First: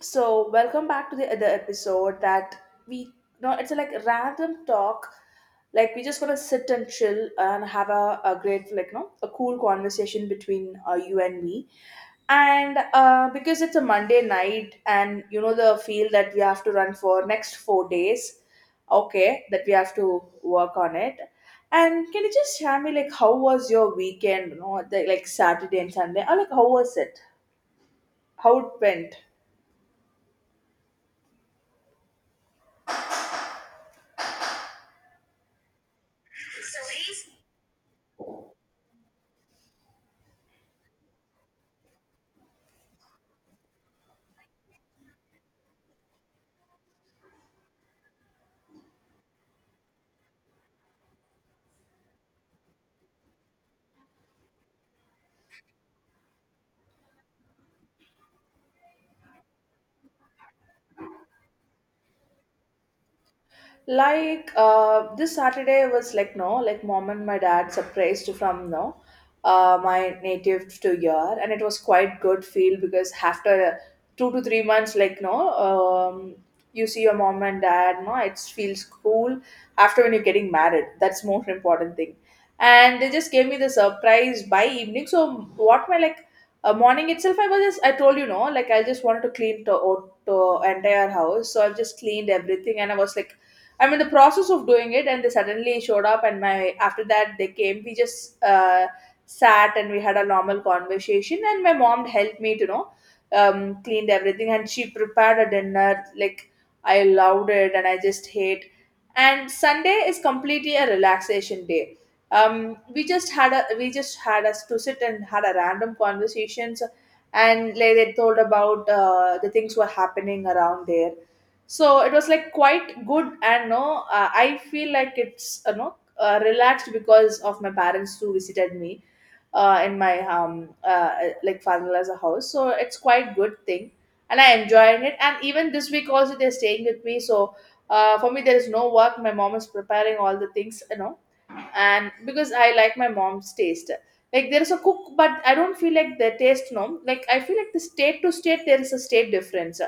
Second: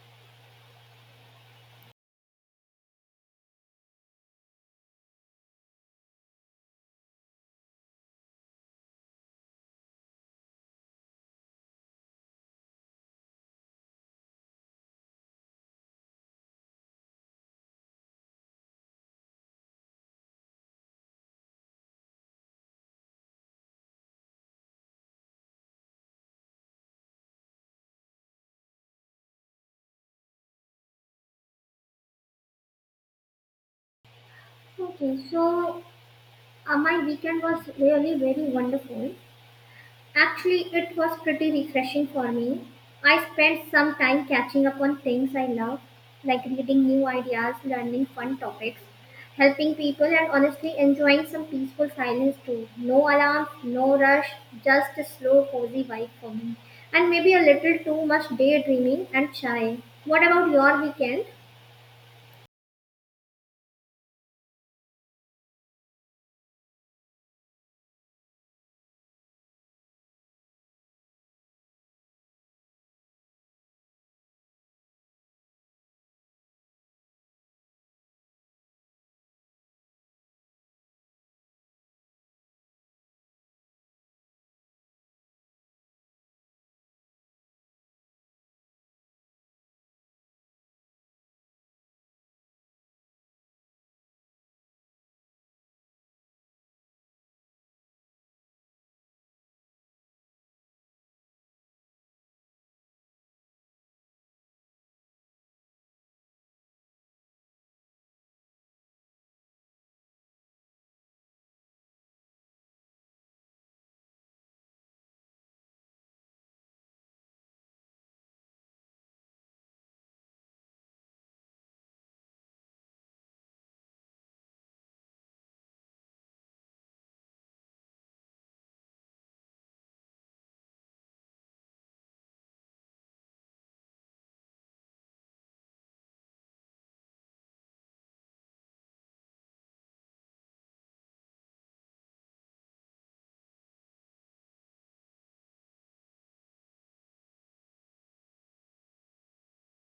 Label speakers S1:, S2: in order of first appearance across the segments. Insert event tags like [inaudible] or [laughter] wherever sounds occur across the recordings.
S1: So, welcome back to the other episode that we no, it's like a random talk. Like we just gonna sit and chill and have a great like no a cool conversation between you and me. And because it's a Monday night, and you know the field that we have to run for next 4 days. Okay, that we have to work on it. And can you just share me like how was your weekend? The like Saturday and Sunday, or like how was it? How it went?
S2: Okay, so my weekend was really very wonderful. Actually, it was pretty refreshing for me. I spent some time catching up on things I love, like reading new ideas, learning fun topics, helping people, and honestly enjoying some peaceful silence too. No alarm, no rush, just a slow, cozy vibe for me. And maybe a little too much daydreaming and chai. What about your weekend?
S1: This Saturday was like no like mom and my dad surprised from no my native to here, and it was quite good feel because after 2 to 3 months, like no you see your mom and dad, no it feels cool after when you're getting married. That's most [laughs] important thing. And they just gave me the surprise by evening. So what my like morning itself, I was just I told you, no like I just wanted to clean the entire house. So I've just cleaned everything, and I was like, I'm in the process of doing it, and they suddenly showed up. And my after that, they came. We just sat and we had a normal conversation. And my mom helped me to cleaned everything, and she prepared a dinner. Like I loved it, and I just hate. And Sunday is completely a relaxation day. We just had us to sit and had a random conversations, and like they told about the things were happening around there. So it was like quite good, and no I feel like it's relaxed because of my parents who visited me in my like father's house. So it's quite good thing, and I enjoying it, and even this week also they're staying with me. So for me there is no work. My mom is preparing all the things and because I like my mom's taste. Like there is a cook, but I don't feel like the taste. No, like I feel like the state to state there is a state difference.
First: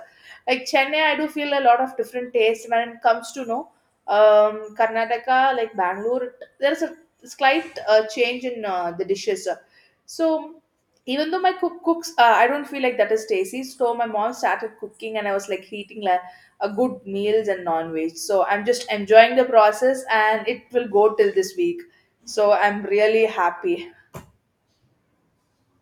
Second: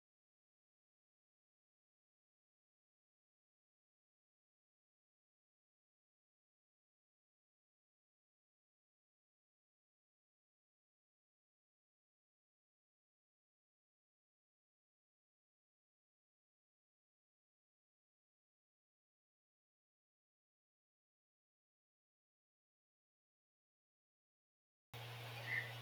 S1: Like Chennai, I do feel a lot of different taste when it comes to no Karnataka, like Bangalore. There is a slight change in the dishes. So even though my cook cooks, I don't feel like that is tasty. So my mom started cooking, and I was like eating a good meals and non-veg. So I'm just enjoying the process and it will go till this week. So I'm really happy.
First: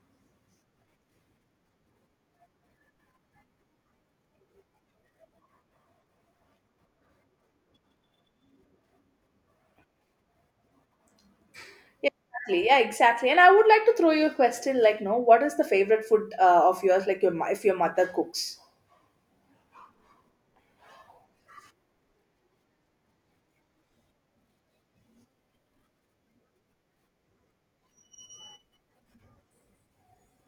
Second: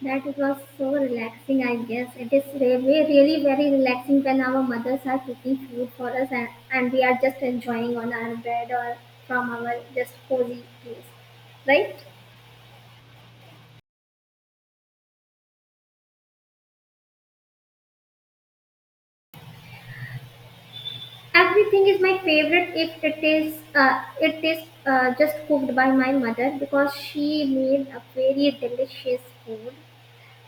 S2: That it was so relaxing, I guess. It is really, really very relaxing when our mothers are cooking food for us and, we are just enjoying on our bed or from our just cozy place, right?
S1: Yeah, exactly. Yeah, exactly. And I would like to throw you a question like, no, what is the favorite food of yours? Like your if your mother cooks.
S2: Everything is my favorite if it is it is just cooked by my mother because she made a very delicious food.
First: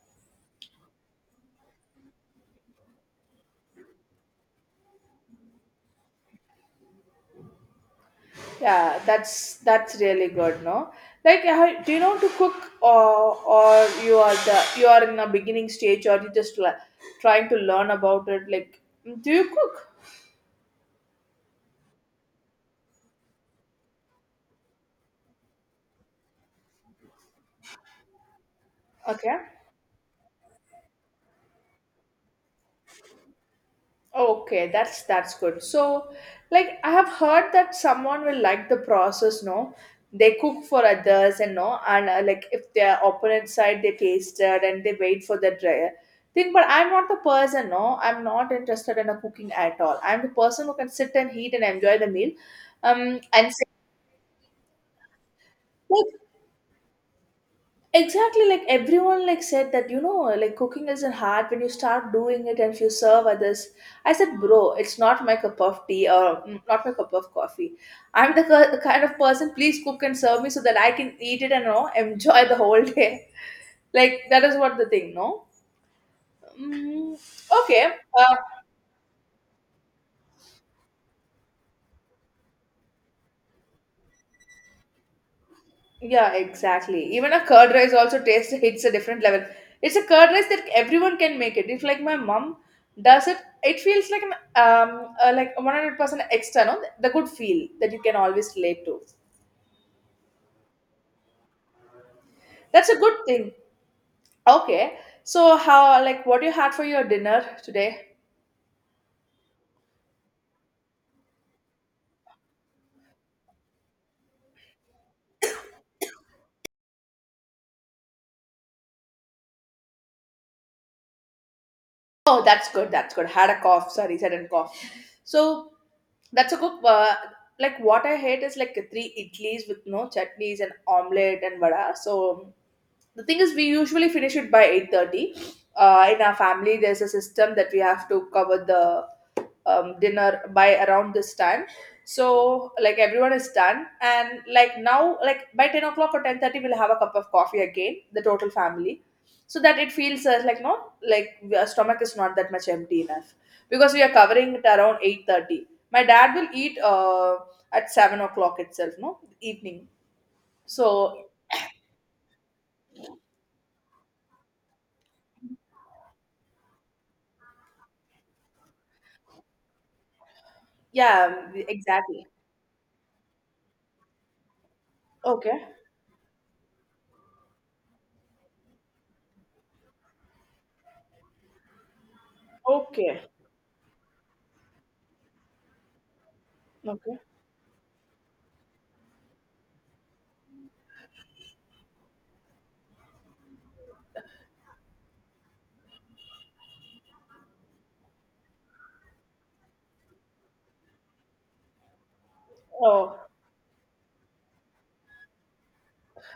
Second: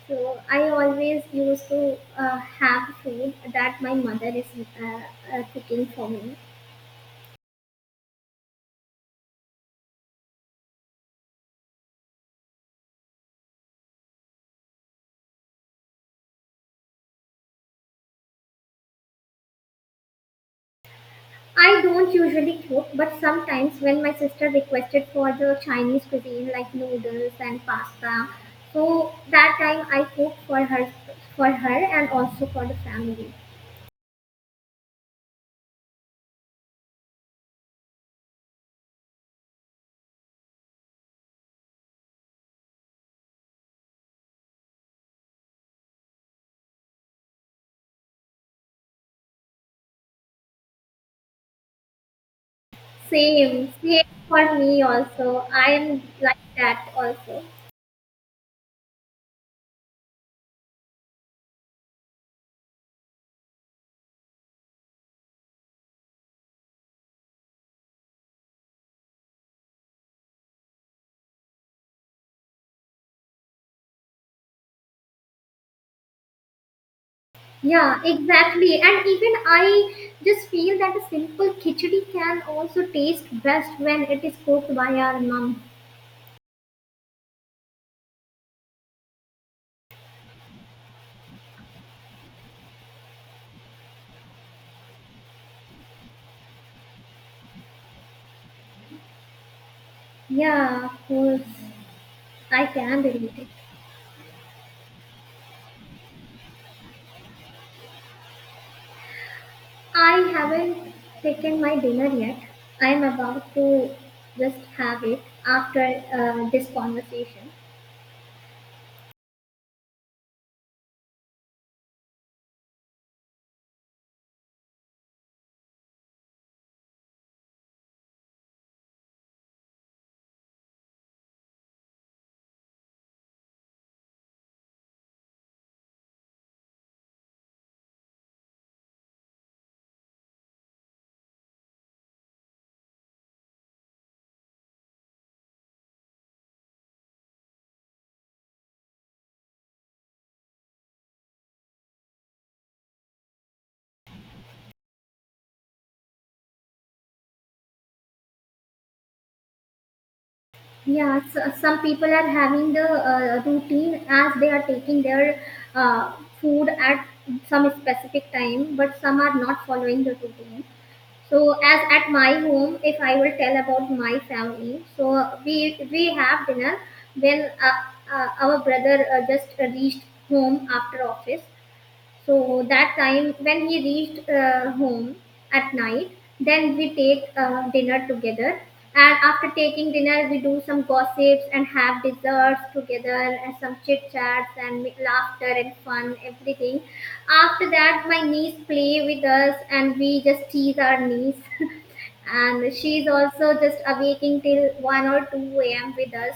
S2: So I always used to have food that my mother is uh, cooking for me.
S1: Yeah, that's really good. No, like how, do you know to cook or you are in a beginning stage, or you just like trying to learn about it? Like, do you cook?
S2: I don't usually cook, but sometimes when my sister requested for the Chinese cuisine like noodles and pasta, so
S1: Okay.
S2: that time I cook for her for her and also for the family.
S1: Okay, that's good. So, like I have heard that someone will like the process, no? They cook for others, and like if their opponent side they tasted and they wait for the dry thing. But I'm not the person, no. I'm not interested in a cooking at all. I'm the person who can sit and eat and enjoy the meal. And
S2: Same, same for me also. I am
S1: say,
S2: like that also.
S1: exactly like everyone like said that like cooking isn't hard when you start doing it, and if you serve others I said, bro, it's not my cup of tea, or not my cup of coffee. I'm the kind of person, please cook and serve me so that I can eat it and [laughs] enjoy the whole day. [laughs] Like that is what the thing no mm, okay.
S2: Yeah,
S1: uh,
S2: exactly. And even I just feel that a simple khichdi can also taste best when it is cooked by our mom.
S1: Yeah, exactly. Even a curd rice also tastes hits a different level. It's a curd rice that everyone can make it. If like my mom does it, it feels like an like 100% extra. No, the good feel that you can always relate to.
S2: Yeah, of course. I
S1: That's a
S2: can
S1: good
S2: relate.
S1: thing. Okay, so how like what you had for your dinner today?
S2: I haven't taken my dinner yet. I'm about to just have it after this conversation.
S1: Oh, that's good. That's good. Had a cough. Sorry, sudden cough. So that's a good. Like what I hate is like three idlis with no chutneys and omelette and vada. So the thing is we usually finish it by 8:30. In our family there's a system that we have to cover the dinner by around this time. So like everyone is done, and like now like by 10 o'clock or 10:30, we'll have a cup of coffee again, the total family. So that it feels like no like our stomach is not that much empty enough, because we are covering it around 8:30. My dad will eat at 7 o'clock itself, no, evening.
S2: Yeah,
S1: So
S2: so some people are having the routine as they are taking their uh, food at some specific time, but some are not following the routine.
S1: yeah,
S2: So, as at
S1: exactly.
S2: my home, if I will tell about my family, so
S1: Okay.
S2: we have dinner when our brother just reached home after office. So that
S1: Okay.
S2: time when he reached home at night, then we
S1: Okay.
S2: take dinner together. And after taking dinner, we do some gossips and have desserts together and some chit chats and laughter and fun, everything. After that, my niece play with us and we just tease our niece. [laughs] And she's
S1: Oh.
S2: also just awaking till 1 or 2 a.m. with us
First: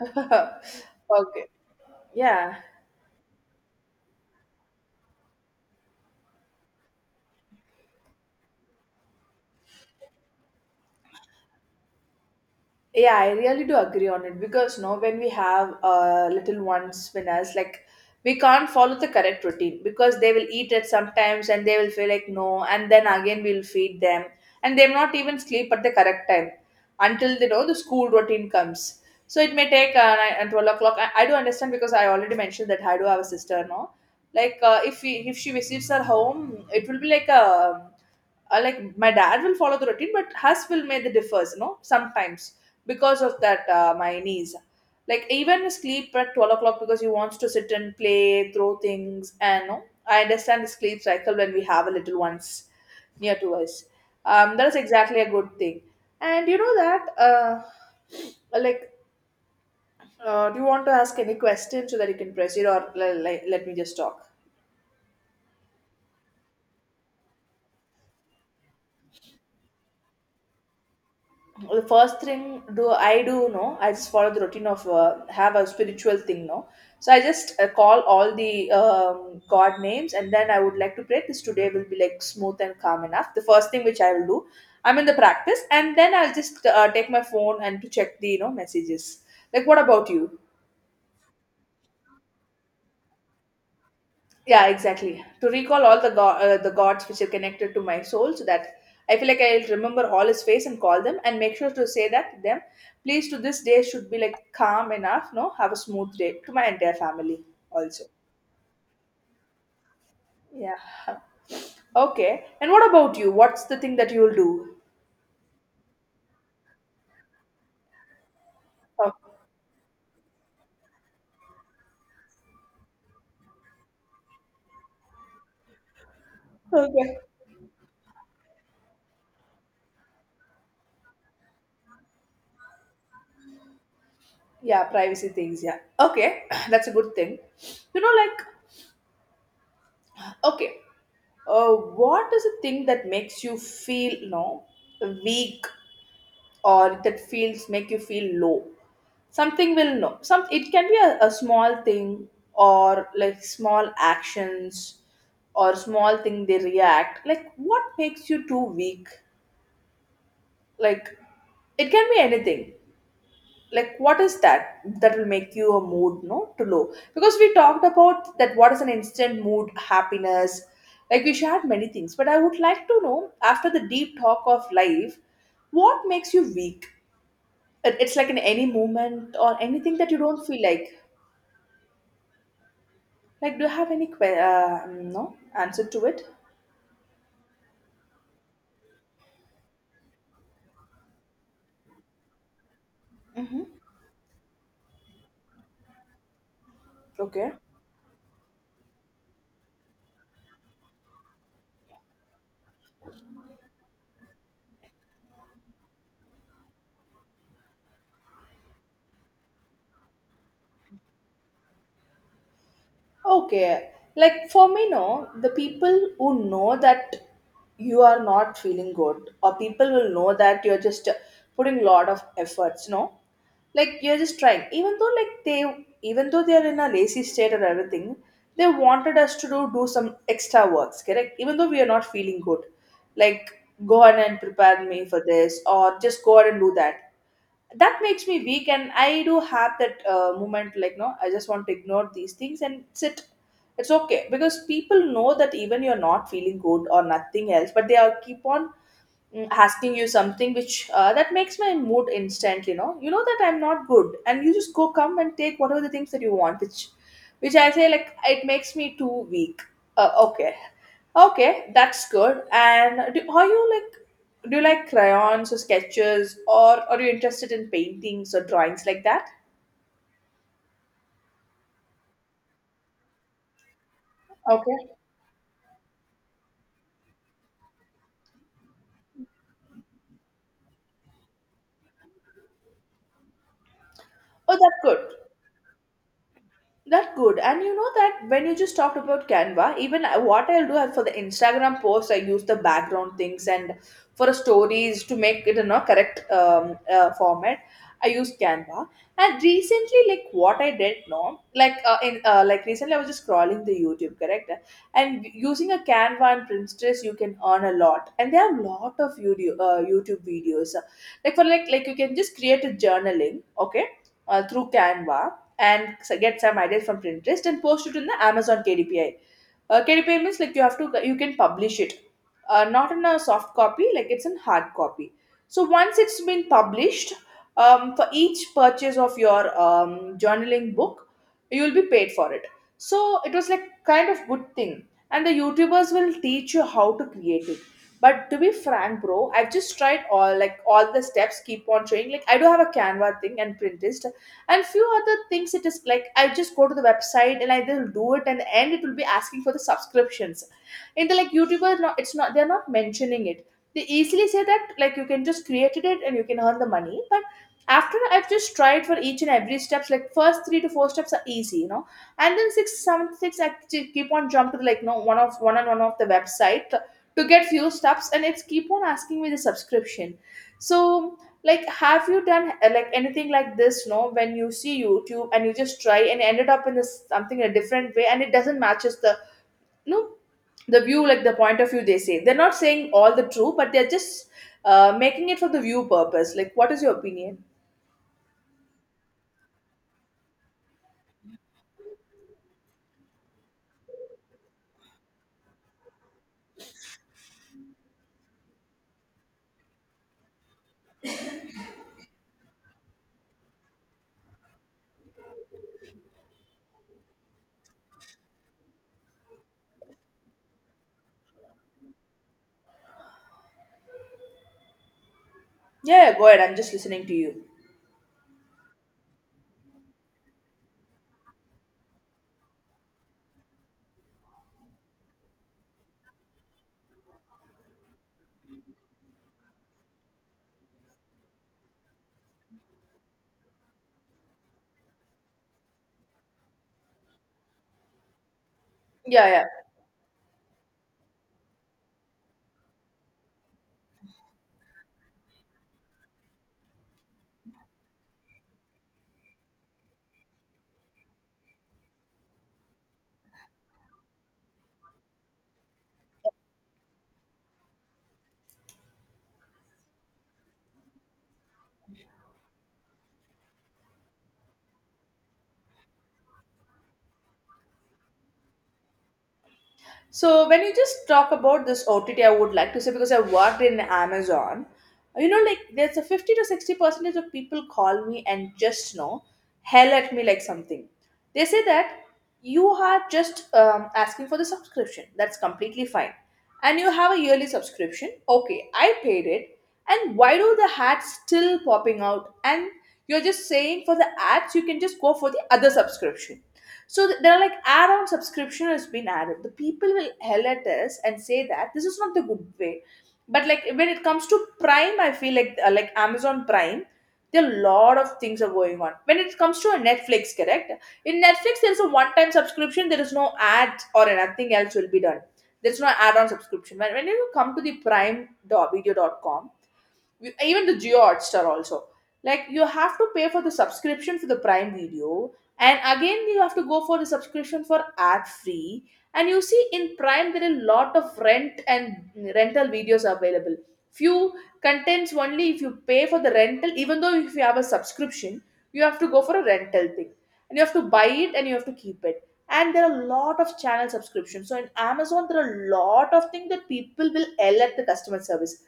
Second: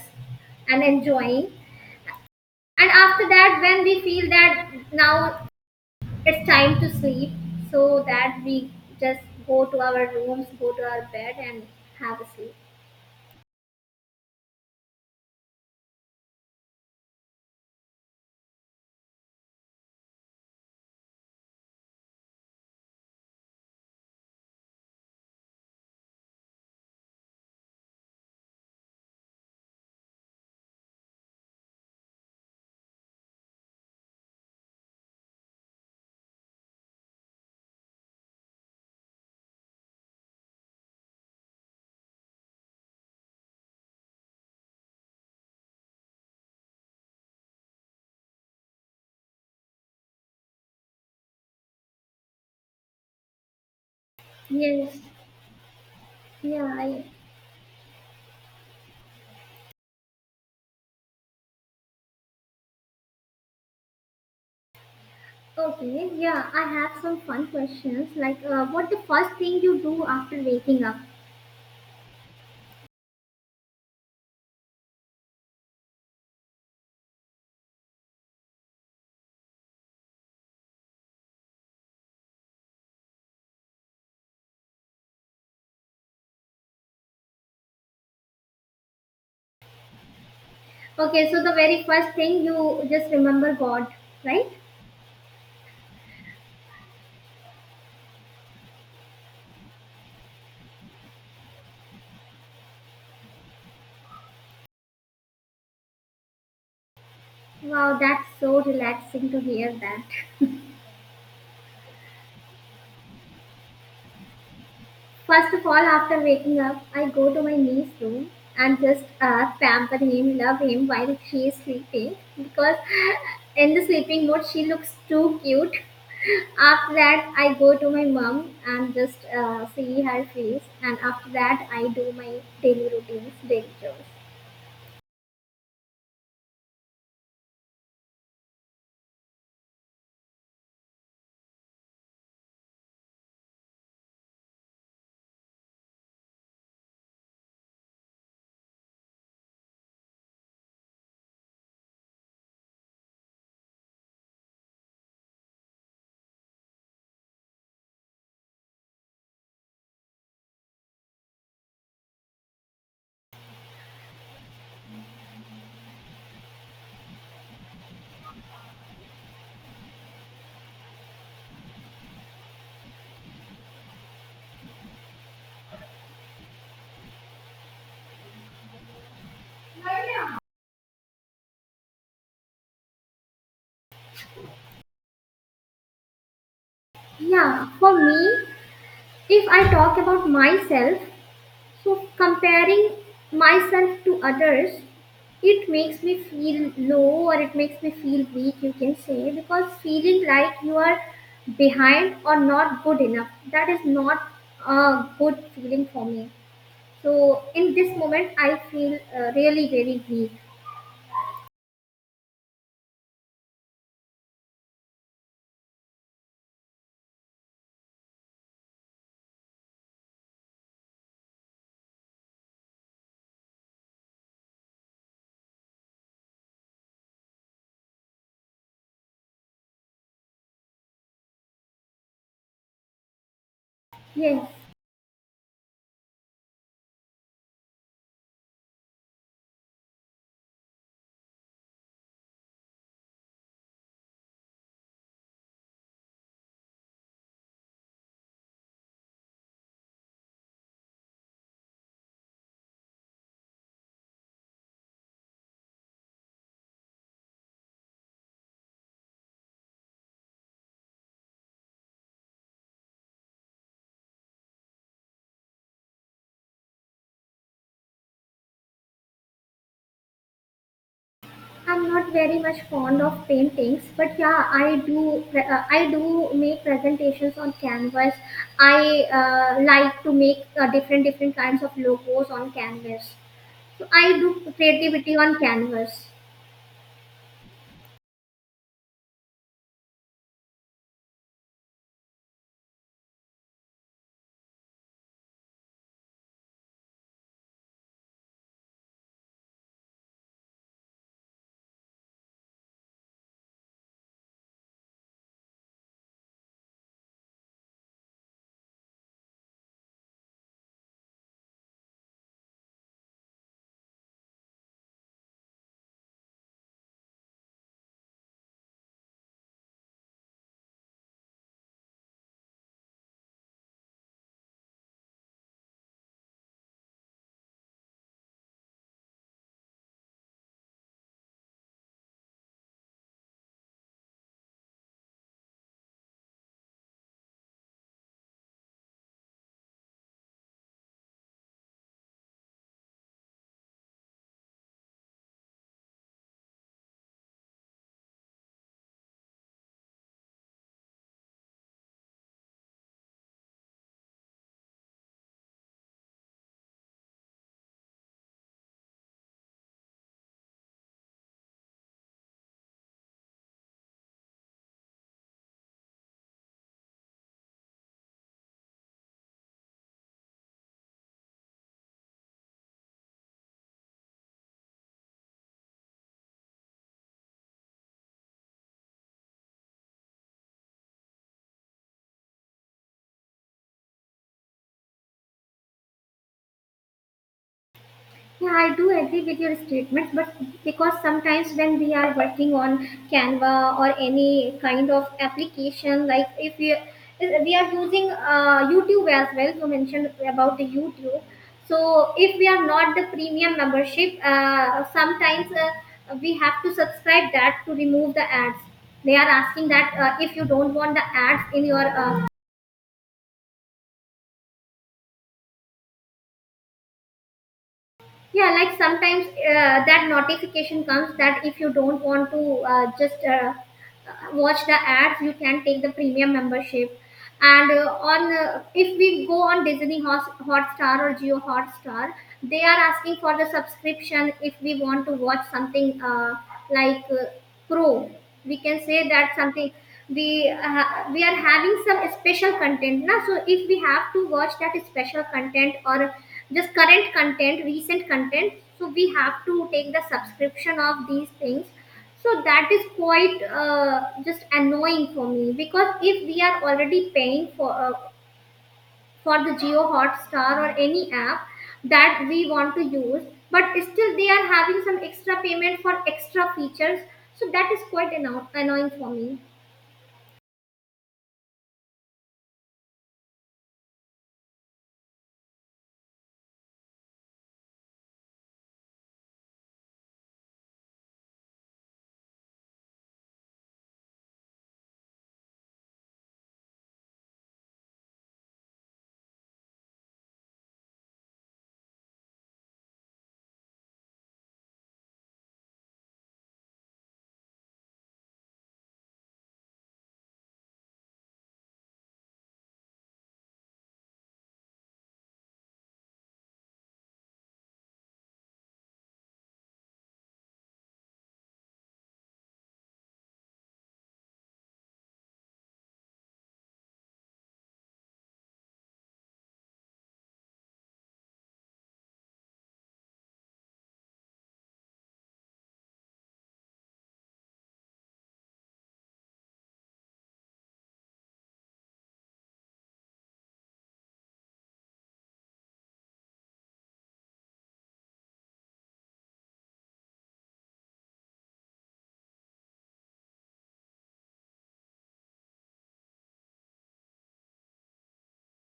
S2: and
S1: Okay.
S2: enjoying.
S1: Yeah.
S2: And after that, when we feel that now it's time to sleep, so that we just go to our bed and have a sleep.
S1: Yeah, I really do agree on it because no, when we have little ones with us, like we can't follow the correct routine because they will eat at sometimes and they will feel like no, and then again we'll feed them, and they will not even sleep at the correct time until they know the school routine comes. So it may take 9 and 12 o'clock. I do understand because I already mentioned that I do have a sister, no, like if if she visits her home, it will be like a like my dad will follow the routine, but hers will make the differs sometimes. Because of that my knees like even sleep at 12 o'clock because he wants to sit and play throw things, and I understand the sleep cycle when we have a little ones near to us. That's
S2: Yes.
S1: exactly a good thing. And you
S2: yeah
S1: know
S2: I,
S1: that like do you want to ask any question so that you can proceed, or like, let me just talk.
S2: okay, yeah, I have some fun questions like, what the first thing you do after waking up?
S1: The first thing do I do, no, I just follow the routine of have a spiritual thing, no. So I just call all the God names, and then I would like to pray. This today will be like smooth and calm enough. The first thing which I will do, I'm in the practice, and then I'll just take my phone and to check the messages. Like what about you?
S2: Okay, so the very first thing you just remember god, right?
S1: Yeah, exactly. To recall all the gods which are connected to my soul, so that I feel like I'll remember all his face and call them, and make sure to say that to them. Please, to this day should be like calm enough. No, have a smooth day to my entire family
S2: Wow,
S1: also.
S2: that's so relaxing to hear that.
S1: Yeah. Okay. And what about you? What's the thing that you'll do?
S2: First of all, after waking up, I go to my niece's room and just
S1: Oh,
S2: pamper him, love him while she is sleeping because [laughs] in the sleeping mode she looks too cute. [laughs] After
S1: okay.
S2: that, I go to my mom and just see her face, and after that, I do my daily routines, daily chores.
S1: Yeah, privacy things. Yeah. Okay, [clears throat] that's a good thing. Like, okay, what is the thing that makes you feel no weak, or that feels make you feel low? Something will know some, it can be a small thing, or like small actions, or small thing they react like what makes you too weak. Like it can be anything. Like what is that that will make you a mood no to low, because we talked about that what is an instant mood happiness. Like we shared many things, but I would like to know after the deep talk of life what makes you weak. It's like in any moment or anything that you don't feel like. Like do you have any no answer to it.
S2: Yeah, for me, if I talk about myself, so, comparing
S1: Mm-hmm.
S2: myself to others, it makes me feel low or
S1: Okay,
S2: it makes me feel weak, you can say, because feeling like you are behind or not good enough, that is not a good feeling for me. So, in this moment, I feel really, really weak.
S1: okay. Like for me, no, the people who know that you are not feeling good, or people will know that you're just putting a lot of efforts, no, like you're just trying, even though like they, even though they're in a lazy state or everything, they wanted us to do some extra works, correct? Even though we are not feeling good, like go ahead and
S2: Yes.
S1: prepare me for this, or just go ahead and do that. That makes me weak, and I do have that moment, like no, I just want to ignore these things and sit. It's okay because people know that even you're not feeling good or nothing else, but they are keep on asking you something which that makes my mood instantly, no, you know that I'm not good and you just go come and take whatever the things that you want, which I say, like, it makes me too weak. Okay, okay, that's good. And do you like crayons or sketches, or are you interested in paintings or drawings like that?
S2: I'm not very much fond of paintings, but yeah, I
S1: Okay.
S2: do. I do make presentations on canvas. I like to make different different kinds of logos on canvas. So I do
S1: Oh, that's good.
S2: creativity on canvas.
S1: That good. And you know that when you just talked about Canva, even what I'll do for the Instagram post, I use the background things, and for stories to make it in a correct format, I use Canva. And recently, like what I did, no, like in like recently, I was just scrolling the YouTube, correct? And using a Canva and Pinterest, you can earn a lot. And there are lot of video YouTube videos, like for like you can just create a journaling, okay, through Canva and get some ideas from Pinterest and post it in the Amazon KDPI. KDPI means like you have to you can publish it, not in a soft copy, like it's in hard copy. So once it's been published, for each purchase of your journaling book, you will be paid for it. So it was like kind of good thing, and the YouTubers will teach you how to create it. But to be frank, bro, I've just tried all the steps. Keep on trying. Like I do have a Canva thing and Pinterest, and few other things. It is like I just go to the website and I will do it, and end it will be asking for the subscriptions. In the like youtuber, no, it's not, they're not mentioning it. They easily say that like you can just create it and you can earn the money, but after I've just tried for each and every steps, like first three to four steps are easy, you know, and then 6 7 6, keep on jumping to, like no, one of one and one of the website, to get few steps, and it's keep on asking me the subscription. So like have you done like anything like this, no, when you see YouTube and you just try and ended up in this something a different way, and it doesn't matches the no the view, like the point of view they say, they're not saying all the true, but they're just making it for the view purpose. Like what is your opinion?
S2: Yeah, I do agree with your statements, but because sometimes when we are working on Canva or any kind of application, like if we are using YouTube as well, you mentioned about the YouTube. So if we are not the premium membership, sometimes we have to subscribe that to remove the ads. They are asking that, if you don't want the ads in your
S1: Yeah, yeah, go ahead, I'm just listening to you.
S2: yeah, like sometimes that notification comes that if you don't want to just watch the ads, you can take the premium membership. And on if we go on disney hotstar or geo hotstar, they are asking for the subscription if we want to watch something, like uh, pro, we can say
S1: Yeah,
S2: that
S1: yeah.
S2: something, we uh, we are having some special content na. So if we have to watch that special content or just current content, recent content, so we have to take the subscription of these things. So that is quite just annoying for me because if we are already paying for the Geo Hotstar or any app that we want to use, but still they are having some extra payment for extra features. So that is quite annoying for me.
S1: So when you just talk about this OTT, I would like to say, because I worked in Amazon, you know, like there's a 50 to 60 percentage of people call me and just know hell at me like something. They say that you are just asking for the subscription. That's completely fine, and you have a yearly subscription. Okay, I paid it, and why do the ads still popping out? And you're just saying for the ads, you can just go for the other subscription. So there are like add-on subscription has been added. The people will hell at us and say that this is not the good way. But like when it comes to Prime, I feel like Amazon Prime, there are a lot of things are going on. When it comes to a Netflix, correct? In Netflix, there is a one-time subscription. There is no ad or nothing else will be done. There's no add-on subscription. When you come to the Prime dot video dot com. Even the Geo Hotstar also. Like you have to pay for the subscription for the Prime Video, and again you have to go for the subscription for ad free. And you see in Prime there are a lot of rent and rental videos available. Few contents only if you pay for the rental, even though if you have a subscription, you have to go for a rental thing. And you have to buy it and you have to keep it. And there are a lot of channel subscriptions. So in Amazon, there are a lot of things that people will yell at the customer service.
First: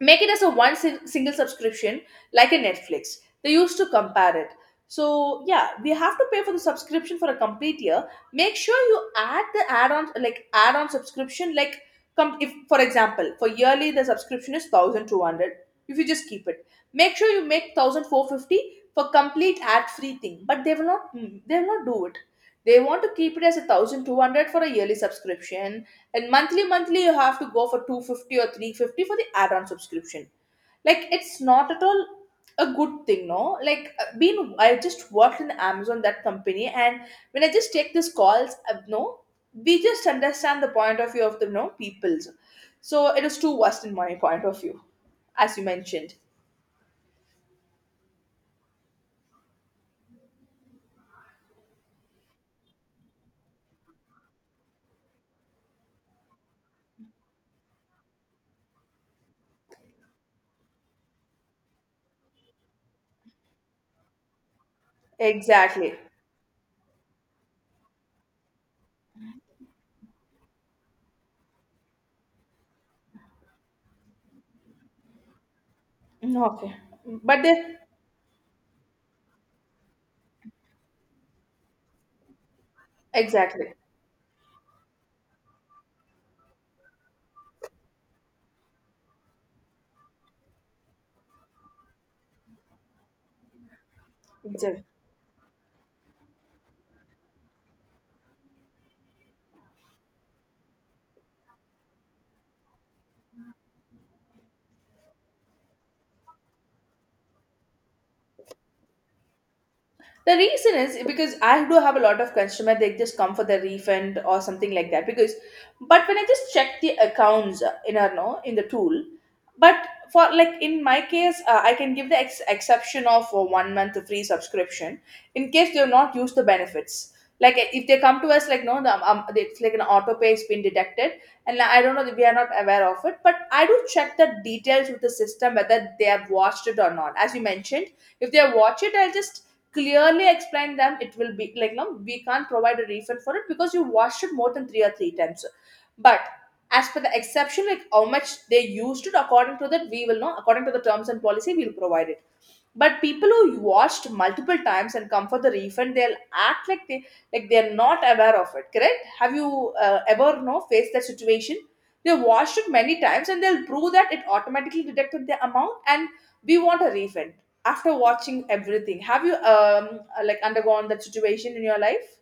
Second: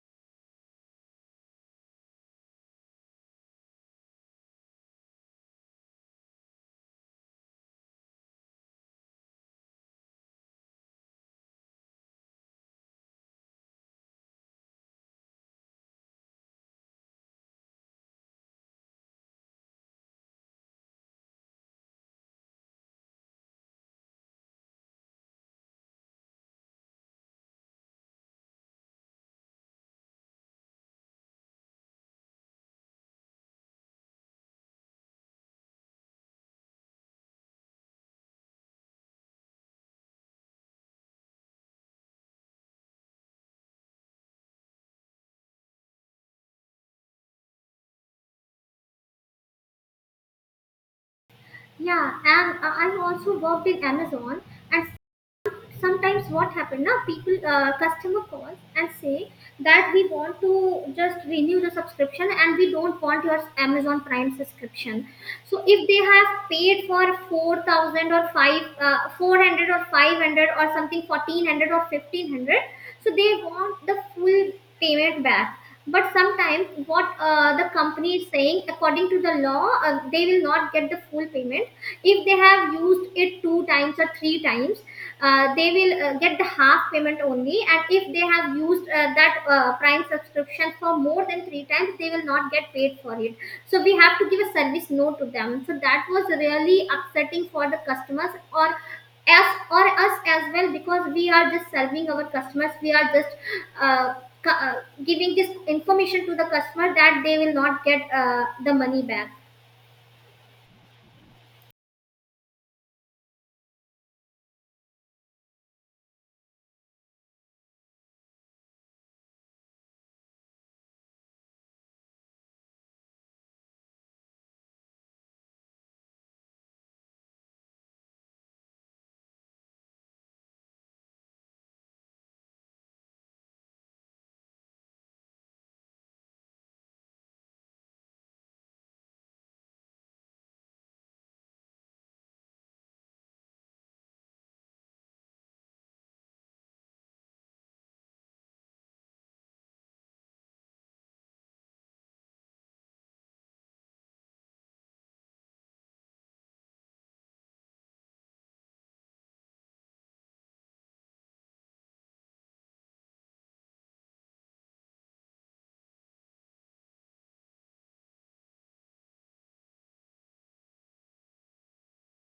S1: Make it as a one single subscription, like a Netflix, they used to compare it. So yeah, we have to pay for the subscription for a complete year. Make sure you add the add-on, like add-on subscription, like if for example for yearly the subscription is 1200. If you just keep it, make sure you make thousand four fifty for complete ad-free thing, but they will not do it. They want to keep it as a 1200 for a yearly subscription, and monthly you have to go for 250 or 350 for the add-on subscription. Like it's not at all a good thing, no, like being I just worked in Amazon, that company, and when I just take these calls, no, we just understand the point of view of the no peoples. So it is too worst in my point of view, as you mentioned.
S2: Yeah, and I've also worked in Amazon, and sometimes what happen now, people customer calls and say that we want to just renew the subscription and we don't want your amazon prime subscription. So if
S1: Exactly.
S2: they have paid for 4,000 or 5 uh, 400 or 500 or something, 1,400 or 1,500, so they want the full payment back. But sometimes
S1: Okay,
S2: what
S1: but they.
S2: the company is saying, according to the law, they will not get the full payment if they have used it two
S1: Exactly.
S2: times or three times. They will get the half payment only, and if they have used that prime subscription for more than three times, they will not get paid for it. So we have to give a
S1: Exactly.
S2: service note to them, so that was really upsetting for the customers or as or us as well, because we are just serving our customers. We are just uh, cu- uh, giving this information to the customer that they will not get the money back.
S1: The reason is because I do have a lot of customer. They just come for the refund or something like that. But when I just check the accounts in our no in the tool, but for like in my case, I can give the exception of one month free subscription in case they have not used the benefits. Like if they come to us like no, it's like an auto pay has been detected, and I don't know we are not aware of it. But I do check the details with the system whether they have watched it or not. As you mentioned, if they watch it, I'll just clearly explain them. It will be like no, we can't provide a refund for it because you washed it more than three times. But as per the exception, like how much they used it, according to that we will know. According to the terms and policy, we'll provide it. But people who washed multiple times and come for the refund, they'll act like they, they're not aware of it, correct? Have you ever, no, faced that situation? They washed it many times and they'll prove that it automatically deducted the amount, and we want a refund after watching everything. Have you like undergone that situation in your life?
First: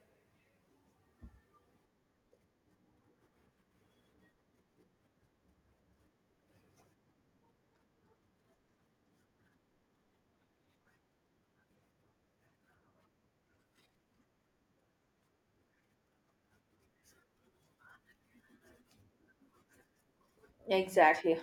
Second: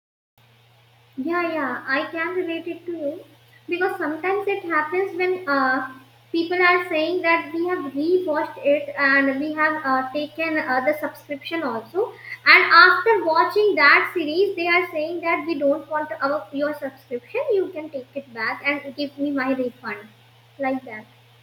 S2: Yeah, yeah, I can relate it to you because sometimes it happens when people are saying that we have rewatched it and we have taken the subscription also, and after watching that series, they are saying that we don't want our, your subscription. You can take it back and give me my refund, like that.
S1: Exactly.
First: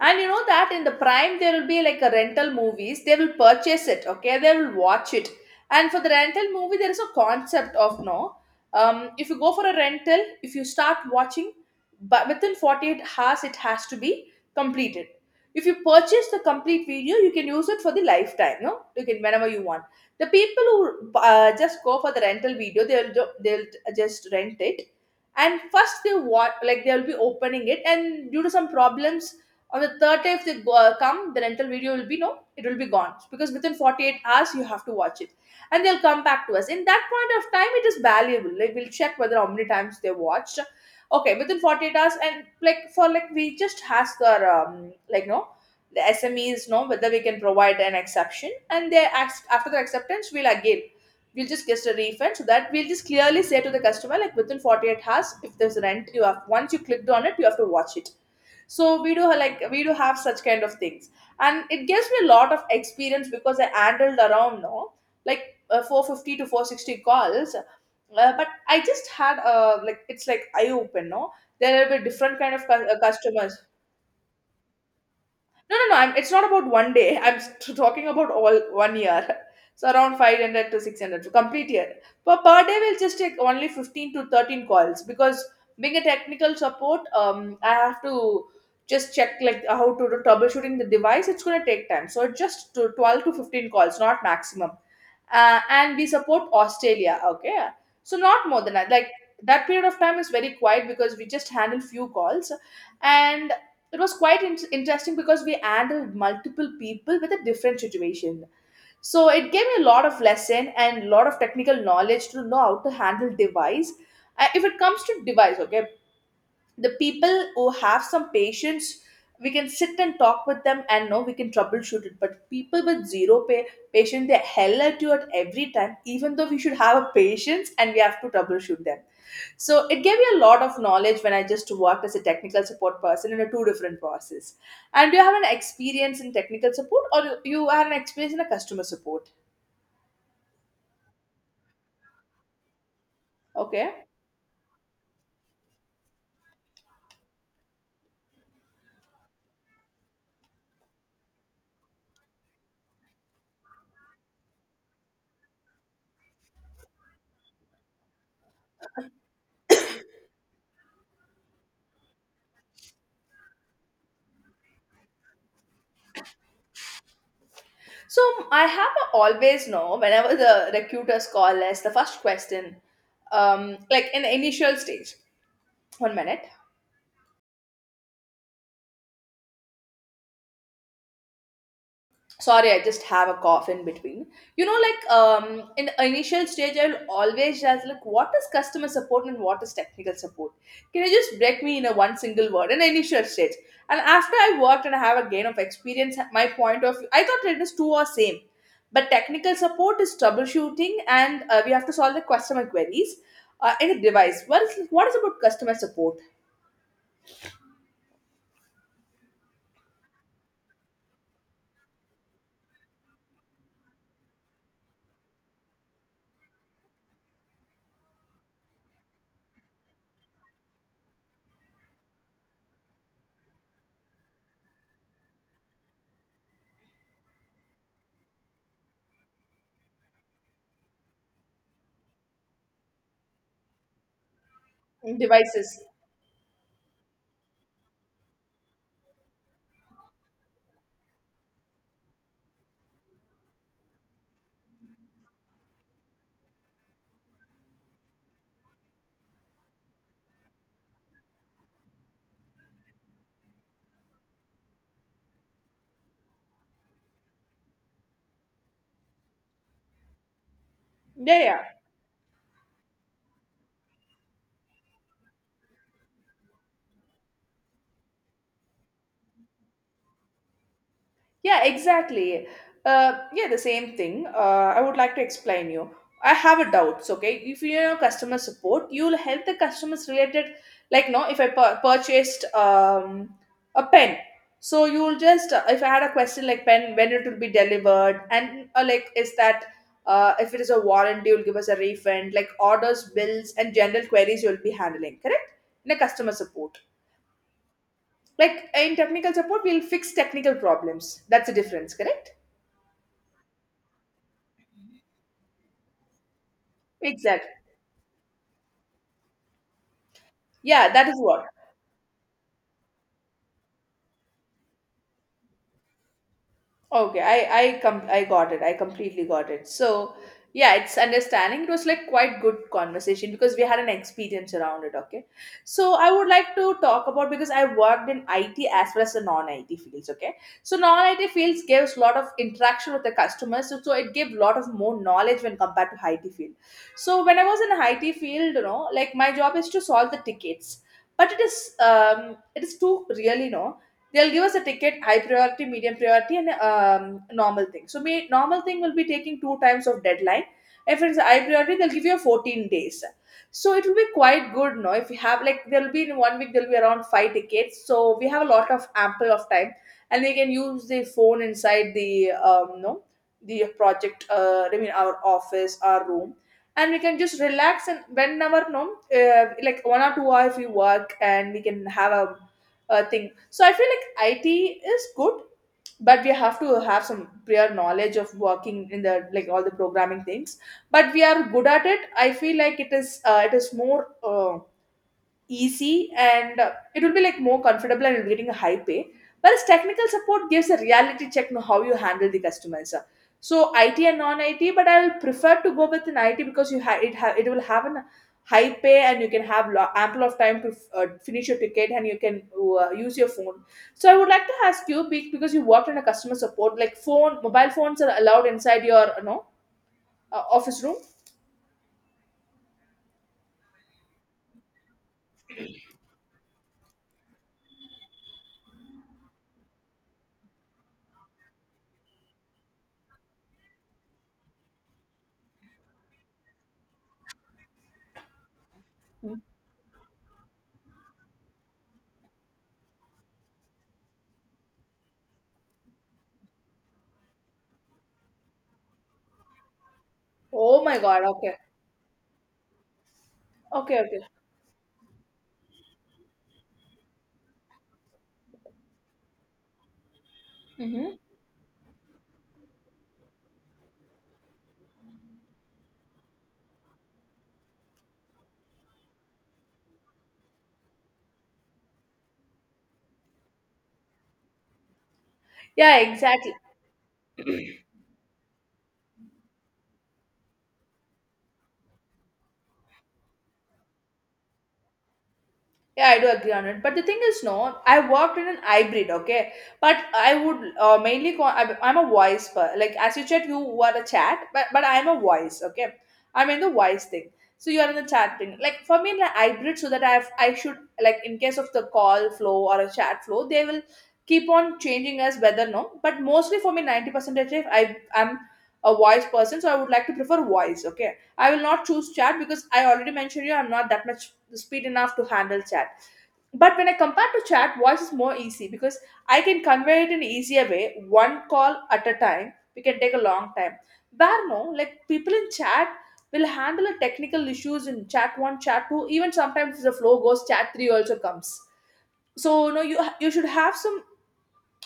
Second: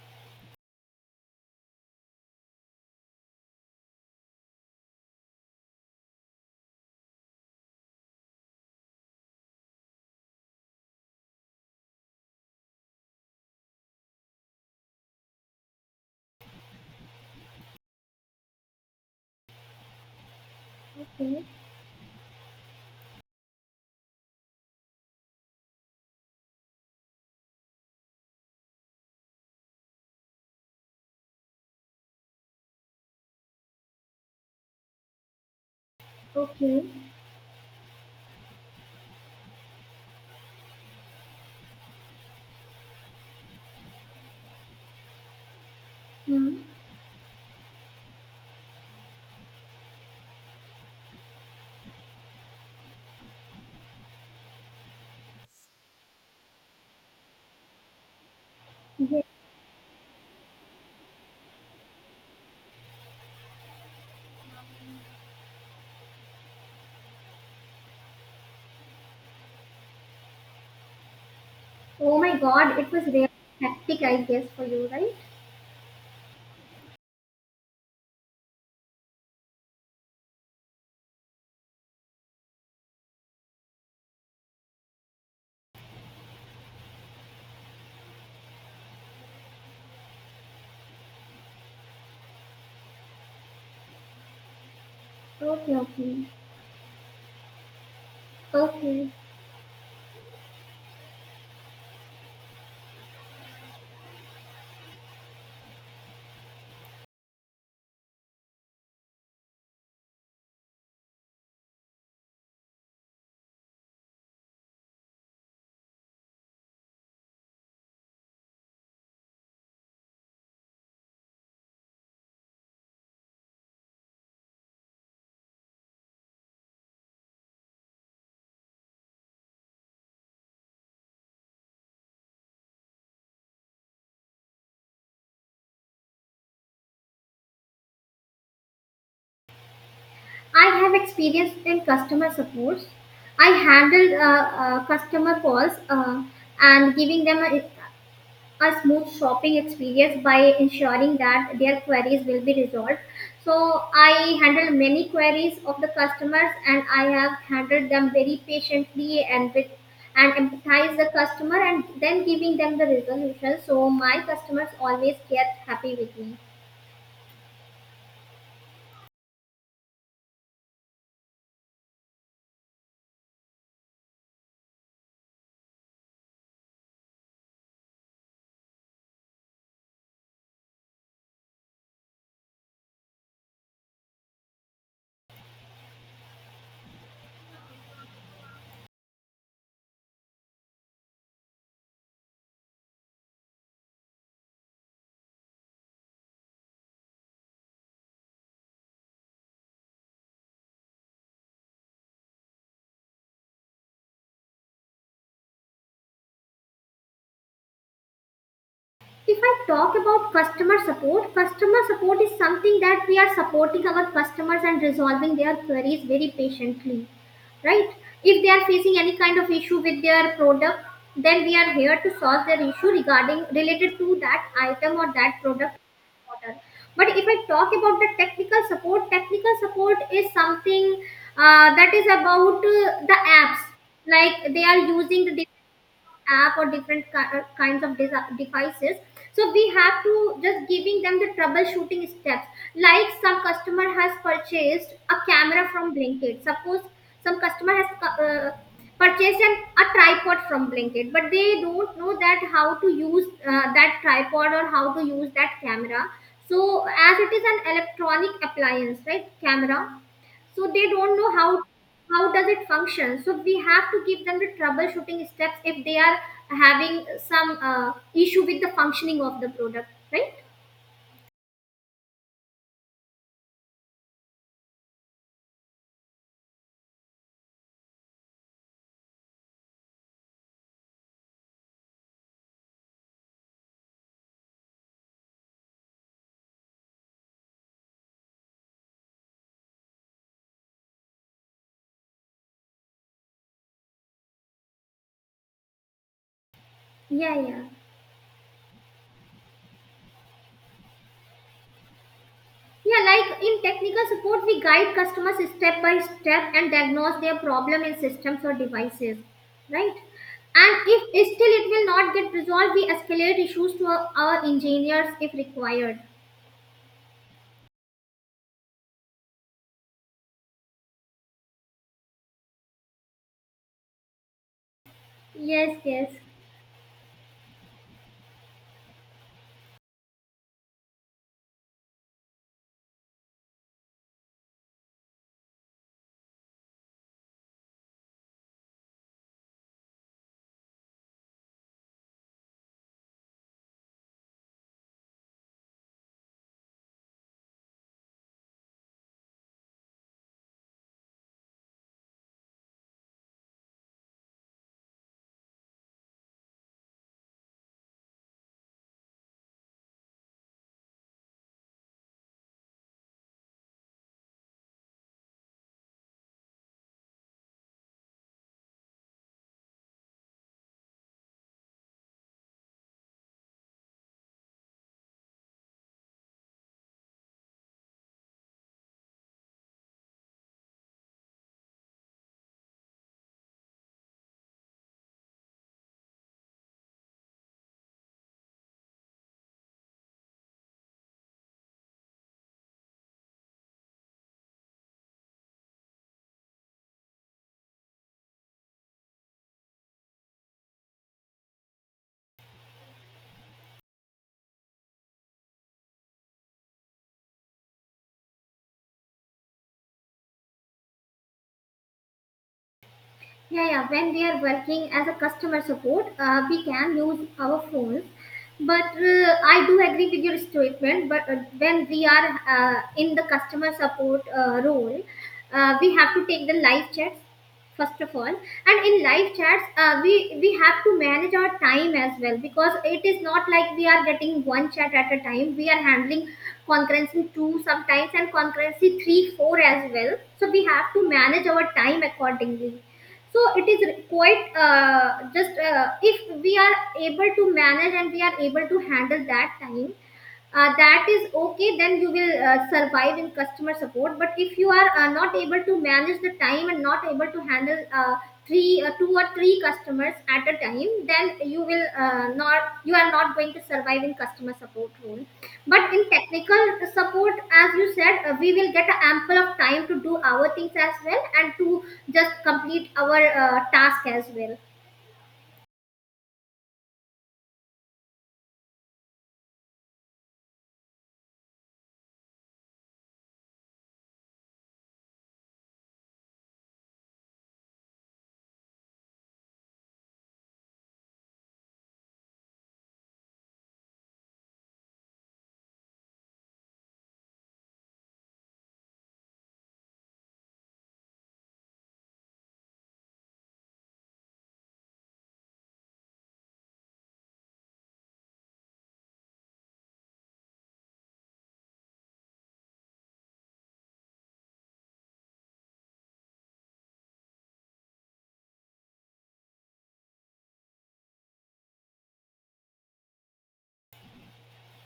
S1: And you know that in the prime there will be like a rental movies. They will purchase it, okay? They will watch it. And for the rental movie, there is a concept of, no. If you go for a rental, if you start watching, but within 48 hours it has to be completed. If you purchase the complete video, you can use it for the lifetime, no? You can whenever you want. The people who
S2: Okay,
S1: just go for the rental video, they'll just rent it, and first they watch like they'll be opening it, and due to some problems on the third day, if they come, the rental video will be no, it will be gone because within 48 hours you have to watch it, and they'll come back to us.
S2: okay.
S1: In that point of time, it is valuable. Like we'll check whether how many times they watched. Okay, within 48 hours, and like for like we just ask our like no the
S2: Hmm.
S1: SMEs know whether we can provide an exception, and they ask after the acceptance, we'll just get a refund, so that we'll just clearly say to the customer like within 48 hours if there's rent, you have, once you clicked on it you have to watch it. So we do
S2: Yes.
S1: like we do have such kind of things. And it gives me a lot of experience because I handled around, no, like 450 to 460 calls but I just had like it's like eye open, no, there will be
S2: Oh my
S1: different kind of
S2: God, it was really
S1: customers.
S2: hectic, I guess, for you, right?
S1: No, no, no. It's not about one day. Talking about all one year. [laughs] So around 500 to 600, to complete year. Per day, we'll just take only 15 to 13 calls because being a technical support, I have to just check like how to do troubleshooting the device. It's going to take time. So just to 12 to 15 calls, not maximum.
S2: Okay,
S1: And we
S2: okay,
S1: support Australia. Okay. So not more than that. Like
S2: okay.
S1: that period of time is very quiet because we just handle few calls. And it was quite interesting because we handled multiple people with a different situation, so it gave me a lot of lesson and a lot of technical knowledge to know how to handle device. If it comes to device, okay, the people who have some patience, we can sit and talk with them and know we can troubleshoot it, but people with zero patience, they hell at you at every time, even though we should have a patience and we have to troubleshoot them. So it gave me a lot of knowledge when I just worked as a technical support person in a two different process. And do you have an experience in technical support or you have an experience in a customer support?
S2: I have experience in customer support. I
S1: Okay.
S2: handled customer calls and giving them a smooth shopping experience by ensuring that their queries will be resolved. So I handled many queries of the customers and I have handled them very patiently and with and empathize the customer and then giving them the resolution. So my customers always get happy with me.
S1: So I have a always know whenever the recruiters call us, the first question, like in the initial stage, one minute. Sorry, I just have a cough in between. You know, like in the initial stage, I'll always just like, what is customer support and what is technical support? Can you just break me in a one single word in the initial stage? And after I worked and I have a gain of experience, my point of view, I thought it is two or same, but technical support is troubleshooting and we have to solve the customer queries in a device. What is about customer support?
S2: If I talk about customer support is something that we are supporting our customers and resolving their queries very patiently, right? If they are facing any kind of issue with their product, then we are here to solve their issue regarding related to that item or that product order. But if I talk about the technical support is something that is about the apps. Like they are using
S1: Devices.
S2: app or different kinds of devices, so we have to just giving them the troubleshooting steps. Like some customer has purchased a camera from blinkit, suppose some customer has purchased a tripod from blinkit, but they don't know that how to use that tripod or how to use that camera. So as it is an electronic appliance, right, camera, so they don't know
S1: Yeah, yeah.
S2: how does it function, so we have to give them the troubleshooting steps if they are having some issue with the functioning of the product, right?
S1: Yeah, exactly. Yeah, the same thing. I would like to explain you. I have a doubts. Okay, if you know customer support, you'll help the customers related. Like, no, if I purchased a pen, so you'll just if I had a question like pen, when it will be delivered, and like is that if it is a warranty, you'll give us a refund. Like orders, bills, and general queries, you'll be handling. Correct? In a customer support,
S2: Yeah, yeah,
S1: like in technical support, we'll fix technical problems. That's the difference. Correct?
S2: yeah, like in technical support we guide customers step by step and diagnose their
S1: Exactly.
S2: problem in systems or devices, right? And
S1: Yeah, that is
S2: if
S1: what.
S2: still it will not get resolved, we escalate issues to our engineers if required.
S1: Okay, I got it. I completely got it. So yeah, it's understanding. It was like quite good conversation because we had an experience around it. Okay,
S2: Yes,
S1: so
S2: yes.
S1: I would like to talk about because I worked in IT as well as the non-IT fields. Okay, so non-IT fields gives a lot of interaction with the customers, so it gives a lot of more knowledge when compared to IT field. So when I was in IT field, you know, like my job is to solve the tickets, but it is too really no They'll give us a ticket, high priority, medium priority, and normal thing. So, me normal thing will be taking two times of deadline. If it's high priority, they'll give you a 14 days. So it will be quite good, no? If you have like there'll be in one week there'll be around five tickets. So we have a lot of ample of time, and we can use the phone inside the no the project. I mean our office, our room, and we can just relax and whenever no like one or two hours if we work and we can have a thing. So I feel like IT is good, but we have to have some prior knowledge of working in the like all the programming things. But we are good at it. I feel like it is more. Easy and it will be like more comfortable and you're getting a high pay. Whereas technical support gives a reality check on how you handle the customers. So IT and non-IT, but I will prefer to go with an IT because you ha- it will have an high pay and you can have ample of time to finish your ticket and you can use your phone. So I would like to ask you because you worked in a customer support, like phone, mobile phones are allowed inside your office room.
S2: Yeah, yeah. When we are working as a customer support, we can use our phones. But I do agree with your statement. But when we are in the customer support role, we have to take the live chats first of all. And in live
S1: Mm.
S2: chats, we have to manage our time as well because it is not like we are getting one chat at a time. We are handling concurrency two sometimes and concurrency three, four as well. So we
S1: Oh
S2: have
S1: my
S2: to
S1: God!
S2: manage
S1: Okay,
S2: our time accordingly, so it is
S1: okay, okay.
S2: quite just if we are able to manage and we are able to handle that time, that
S1: Hmm.
S2: is okay, then you will survive in customer support. But if you are not able to manage the time and not able to handle three two or three customers at a time, then you will not you are not going to survive in customer support role. But
S1: Yeah,
S2: in
S1: exactly.
S2: technical support, as you said, we will get ample of time to do our things as well and to just complete our task as well.
S1: Yeah, I do agree on it. But the thing is, no, I worked in an hybrid, okay? But I would mainly, call, I'm a voice, per, like as you said, you were a chat, but I'm a voice, okay? I'm in the voice thing. So you are in the chat thing. Like for me, like hybrid, so that I have, I should, like in case of the call flow or a chat flow, they will keep on changing as whether no. But mostly for me, 90% of it, I'm a voice person, so I would like to prefer voice, okay? I will not choose chat because I already mentioned you, I'm not that much speed enough to handle chat. But when I compare to chat, voice is more easy because I can convey it in easier way, one call at a time. We can take a long time. Where no, like people in chat will handle the technical issues in chat one, chat two. Even sometimes if the flow goes, chat three also comes. So no, you should have some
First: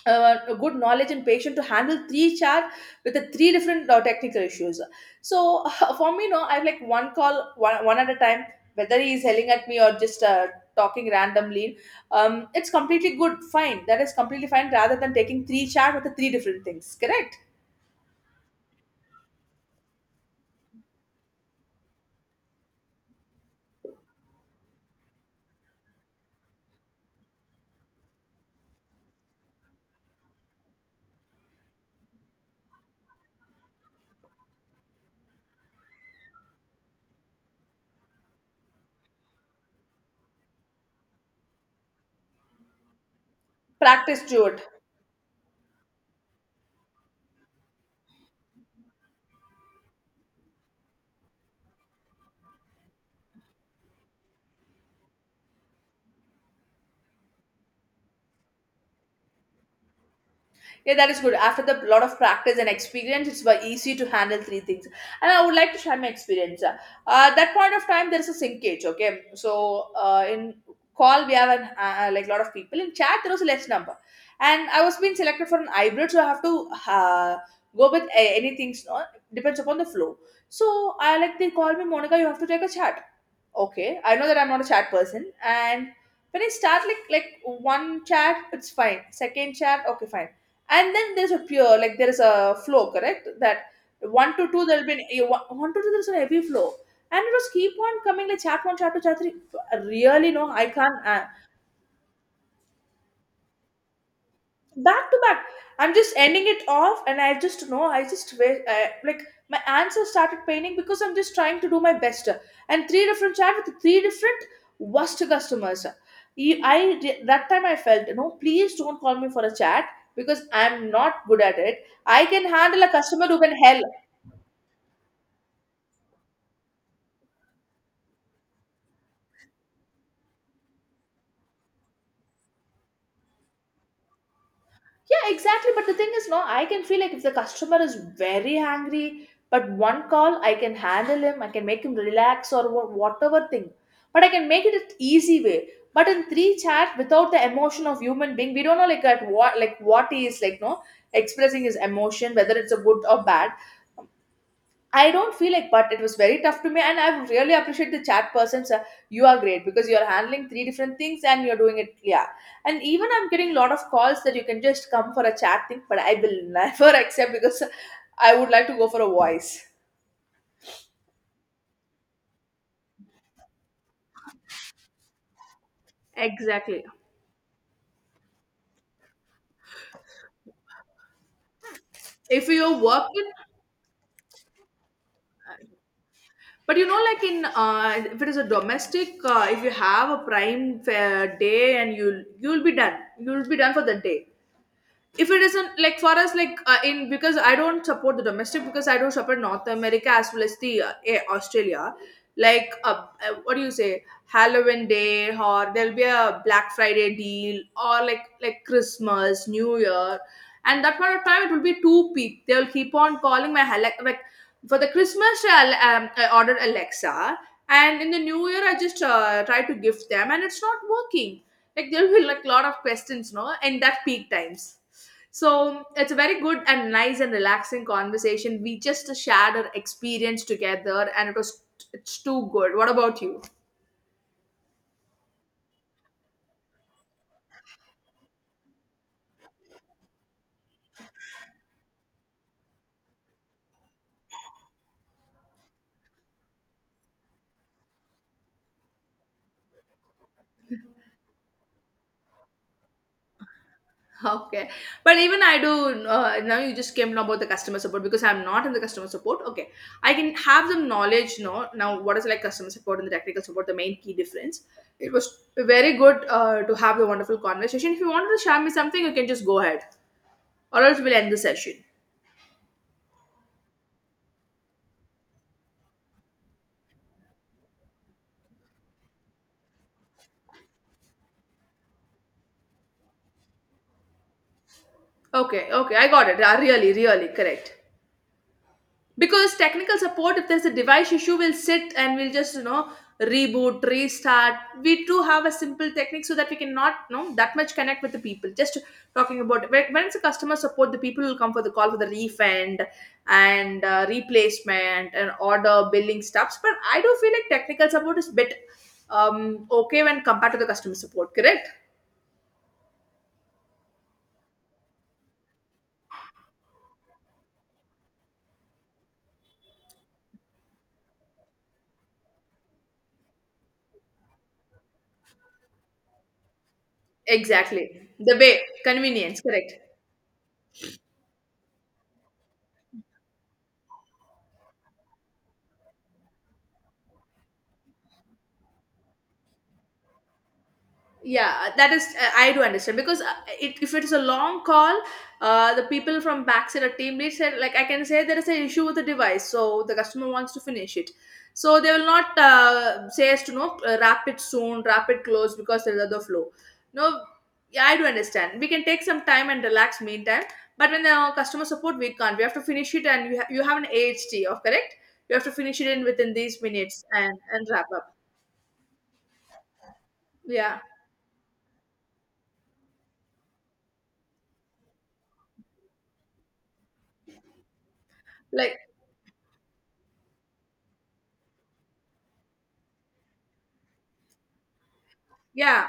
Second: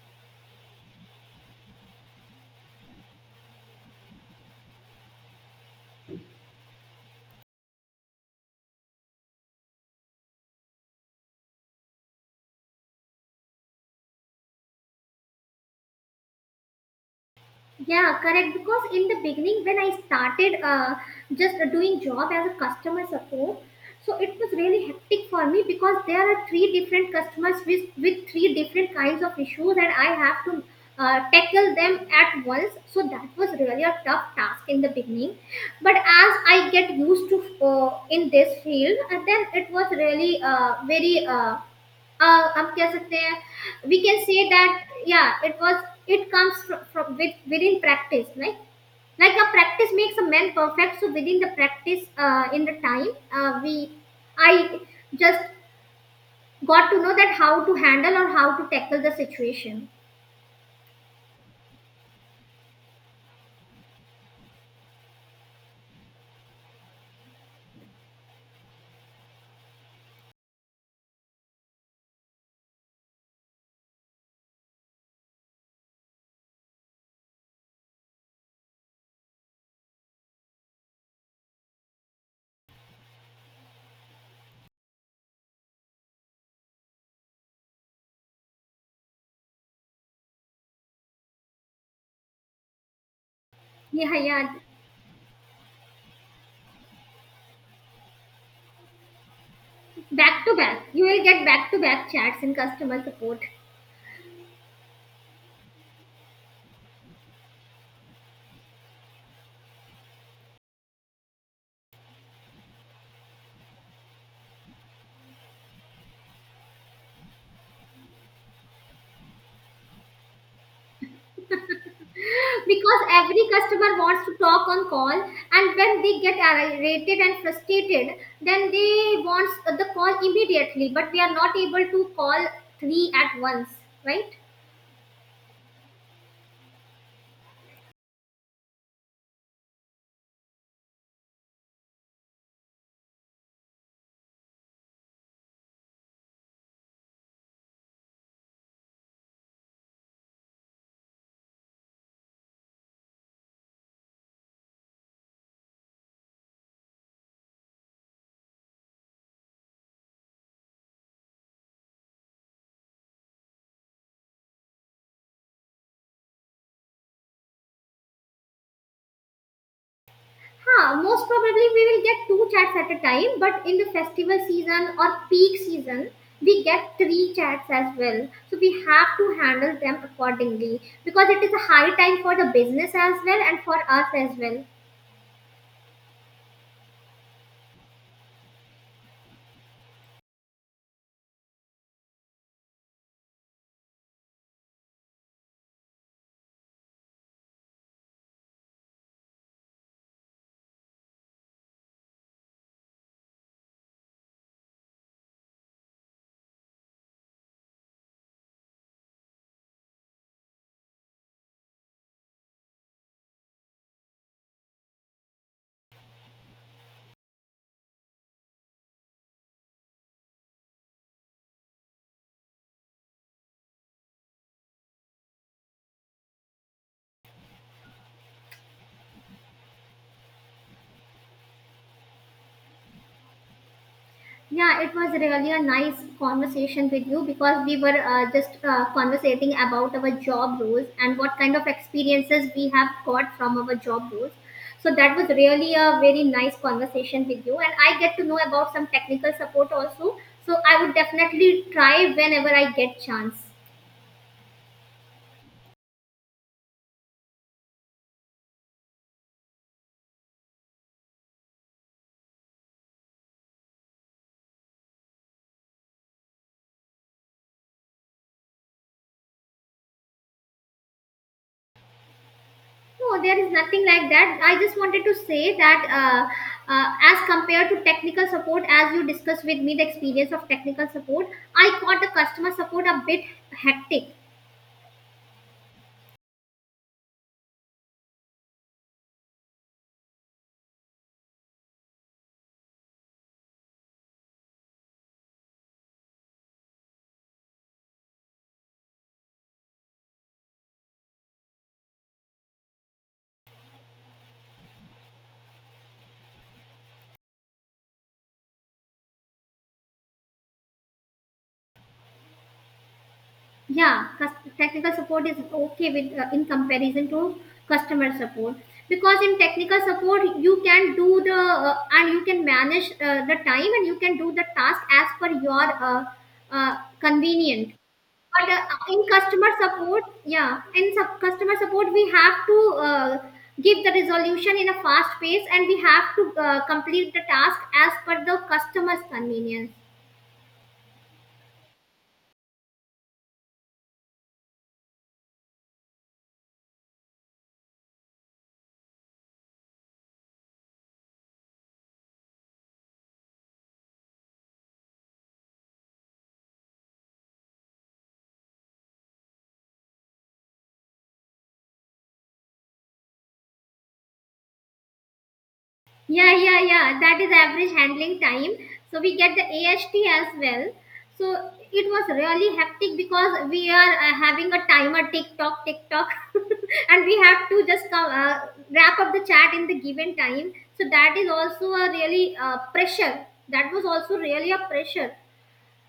S1: a good knowledge and patience to handle three chat with the three different technical issues. So [laughs] for me, no, I have like one at a time. Whether he is yelling at me or just talking randomly, it's completely good, fine. That is completely fine. Rather than taking three chat with the three different things, correct?
S2: Yeah, correct. Because in the beginning, when I started just doing job as a customer support, so it was really hectic for me because there are three different customers with three different kinds of issues, and I have to tackle them at once. So that was really a tough task in the beginning. But as I get used to in this field, and then it was really very. हम कह सकते हैं we can
S1: Practice,
S2: से
S1: Jude.
S2: That या it was it comes from within practice like a practice makes a man perfect so within the practice in the time we I just got to know that how to handle or how to tackle the situation.
S1: Yeah, that is good. After the lot of practice and experience, it's very easy to handle three things. And I would like to share my experience. At that point of time, there's a sinkage. Okay, so in call we have an, like lot of people. In chat, there was less number, and I was being selected for an hybrid, so I have to uh, go with anything. So depends upon the flow. So I like they call me Monica. You have to take a chat. Okay, I know that I'm not a chat person, and when I start like one chat, it's fine. Second chat, okay, fine. And then there's a pure like there is a flow, correct? That
S2: Yeah,
S1: one to
S2: yeah.
S1: two there'll be an, one to two there's a heavy flow, and it was keep on coming like chat one, chat two, chat three. Really,
S2: Back
S1: no,
S2: to
S1: I
S2: back, you
S1: can't.
S2: will get back to back chats in customer support
S1: Back to back. I'm just ending it off and I just know, I just wish like my answer started painting because I'm just trying to do my best, and three different chat with three different worst customers. That time I felt, no, please don't call me for a chat because I'm not good at it. I can handle a
S2: because
S1: customer who
S2: every
S1: can help.
S2: customer wants to talk on call, and when they get irritated and frustrated, then they want the call immediately, but we are not able to call three at once, right?
S1: Yeah, exactly. But the thing is, no, I can feel like if the customer is very angry, but one call, I can handle him, I can make him relax or whatever thing. But I can make it an easy way. But in three chat, without the emotion of human being, we don't know like at what like what he is like no expressing his emotion, whether it's a good or bad. I don't feel like, but it was very tough to me, and I really appreciate the chat persons. You are great because you are handling three different things and you're doing it clear. And even I'm getting a lot of calls that you can just come for a chat thing, but I will never [laughs] accept because I would like to go for a voice.
S2: Huh, most probably we will get two chats at a time, but in the festival season or peak season, we
S1: Exactly.
S2: get three chats as well, so we have to handle them accordingly because it is a high time for
S1: If
S2: the
S1: you're
S2: business as
S1: working,
S2: well and for us as well.
S1: but you know, like in if it is a domestic, if you have a prime fair day and you'll be done, you'll be done for the day. If it isn't like for us like in because I don't support the domestic because I don't support North America as well as the Australia, like what do you say, Halloween day or there'll be a Black Friday deal or like Christmas, new year, and that part of time it will be two peak. They'll keep on calling my Alexa. Like, for the Christmas I'll, I ordered Alexa, and in the new year I just try to gift them and it's not working. Like there'll be like a lot of questions, no, in that peak times. So it's a very good and nice and relaxing conversation. We just shared our experience together, and it was, it's too good. What about you? [laughs]
S2: Yeah, it was really a nice conversation with you because we were just conversating about our job roles and what kind of experiences we have got from our job roles. So that was really a very nice conversation with you, and I get to know about some technical support also. So I would definitely try whenever I get chance.
S1: Okay, but even I do now. You just came to know about the customer support because I'm not in the customer support. Okay, I can have some knowledge. No, now what is like customer support and the technical support? The main key difference. It was very good to have a wonderful conversation. If you wanted to share me something, you can just go ahead, or else we'll end the session.
S2: No, there is nothing like that. I just wanted to say that as compared to technical support, as you discussed with me the experience of technical support, I caught the customer support a bit hectic.
S1: Okay, okay, I got it. Really, really correct. Because technical support, if there's a device issue, we'll sit and we'll just, you know, reboot, restart. We do have a simple technique, so that we cannot, you know, that much connect with the people. Just talking about when it's a customer support, the people will come for the call for the refund and replacement and order billing stuffs. But I do feel like technical support is bit okay when compared to the customer support, correct?
S2: Yeah, technical support is okay with in comparison to customer support because in technical support you can do the and you can manage the time and you can do the task as per your convenient.
S1: Exactly, the
S2: But
S1: way
S2: in
S1: convenience,
S2: customer
S1: correct?
S2: support, yeah, in customer support, we have to give the resolution in a fast pace, and we have to complete the task as per the customer's convenience.
S1: Yeah, that is I do understand because it, if it's a long call, the people from backside or team lead said like I can say there is an issue with the device, so the customer wants to finish it, so they will not say as to no, wrap it soon, wrap it close because there's other flow, no? Yeah, I do understand, we can take some time and relax meantime. But when the customer support, we can't, we have to finish it, and you, you have an AHT of correct. You have to finish it in within
S2: Yeah, yeah,
S1: these
S2: yeah.
S1: minutes
S2: That is
S1: and
S2: average
S1: wrap up.
S2: handling time. So we get the AHT as well.
S1: Yeah,
S2: So it was really hectic because we are having a timer, tick tock, tick tock, [laughs] and we have to just come,
S1: like,
S2: wrap up the chat in the given time. So that is also a really pressure. That was also really a pressure.
S1: yeah.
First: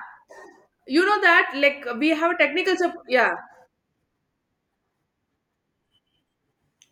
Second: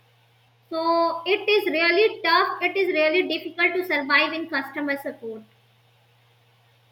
S1: You know
S2: So it
S1: that,
S2: is
S1: like, we
S2: really
S1: have a
S2: tough.
S1: technical
S2: It is
S1: support.
S2: really
S1: Yeah,
S2: difficult to survive in customer support.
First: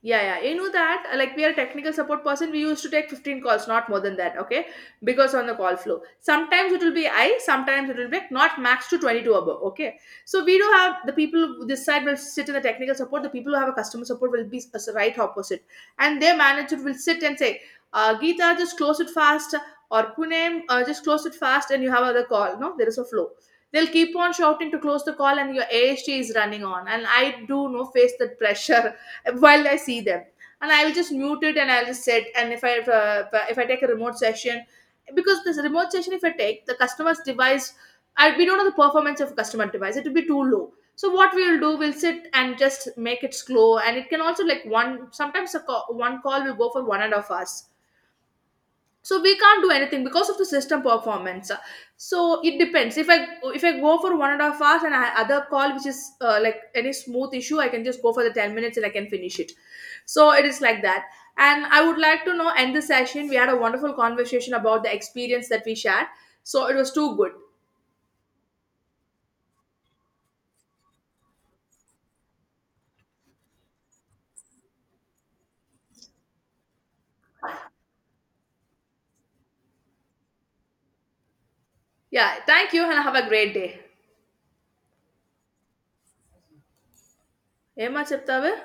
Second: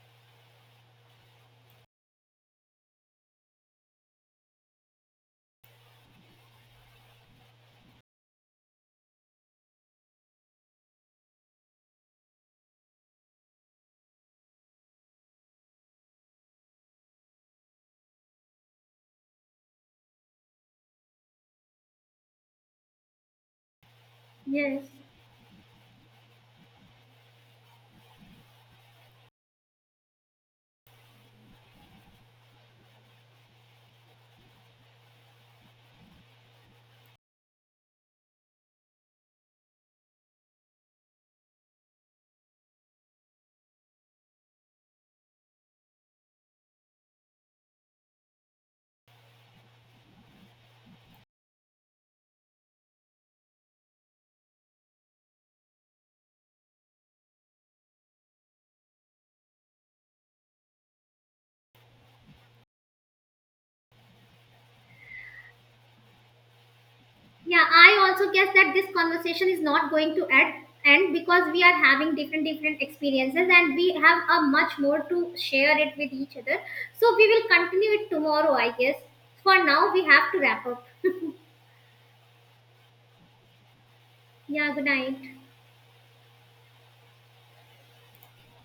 S1: yeah, yeah. You know that, like we are a technical support person, we used to take 15 calls, not more than that, okay? Because on the call flow. Sometimes it will be I, sometimes it will be like not max to 22 above, okay? So we do have the people this side will sit in the technical support, the people who have a customer support will be right opposite. And their manager will sit and say, Geeta, just close it fast, or Punem, just close it fast, and you have other call, no? There is a flow. They'll keep on shouting to
S2: Yes.
S1: close the call, and your AHT is running on. And I do no face that pressure while I see them. And I'll just mute it and I'll just sit. And if I take a remote session, because this remote session, if I take the customer's device, I, we don't know the performance of customer device. It will be too low. So what we'll do, we'll sit and just make it slow. And it can also like one. Sometimes a call, one call will go for one and a half hours, so we can't do anything because of the system performance. So it depends, if I go for one and a half hours and I have other call which is like any smooth issue, I can just go for the 10 minutes and I can finish it. So it is like that. And I would like to know, end the session, we had a wonderful conversation about the experience that we shared. So it was too good.
S2: Yeah, I also guess that this conversation is not going to end, because we are having different different experiences and we have a much more to share it with each other. So we will continue it tomorrow, I guess. For now, we have to wrap up.
S1: Yeah, thank you and have a great day.
S2: Yeah, good night.
S1: ఏమా చెప్తావే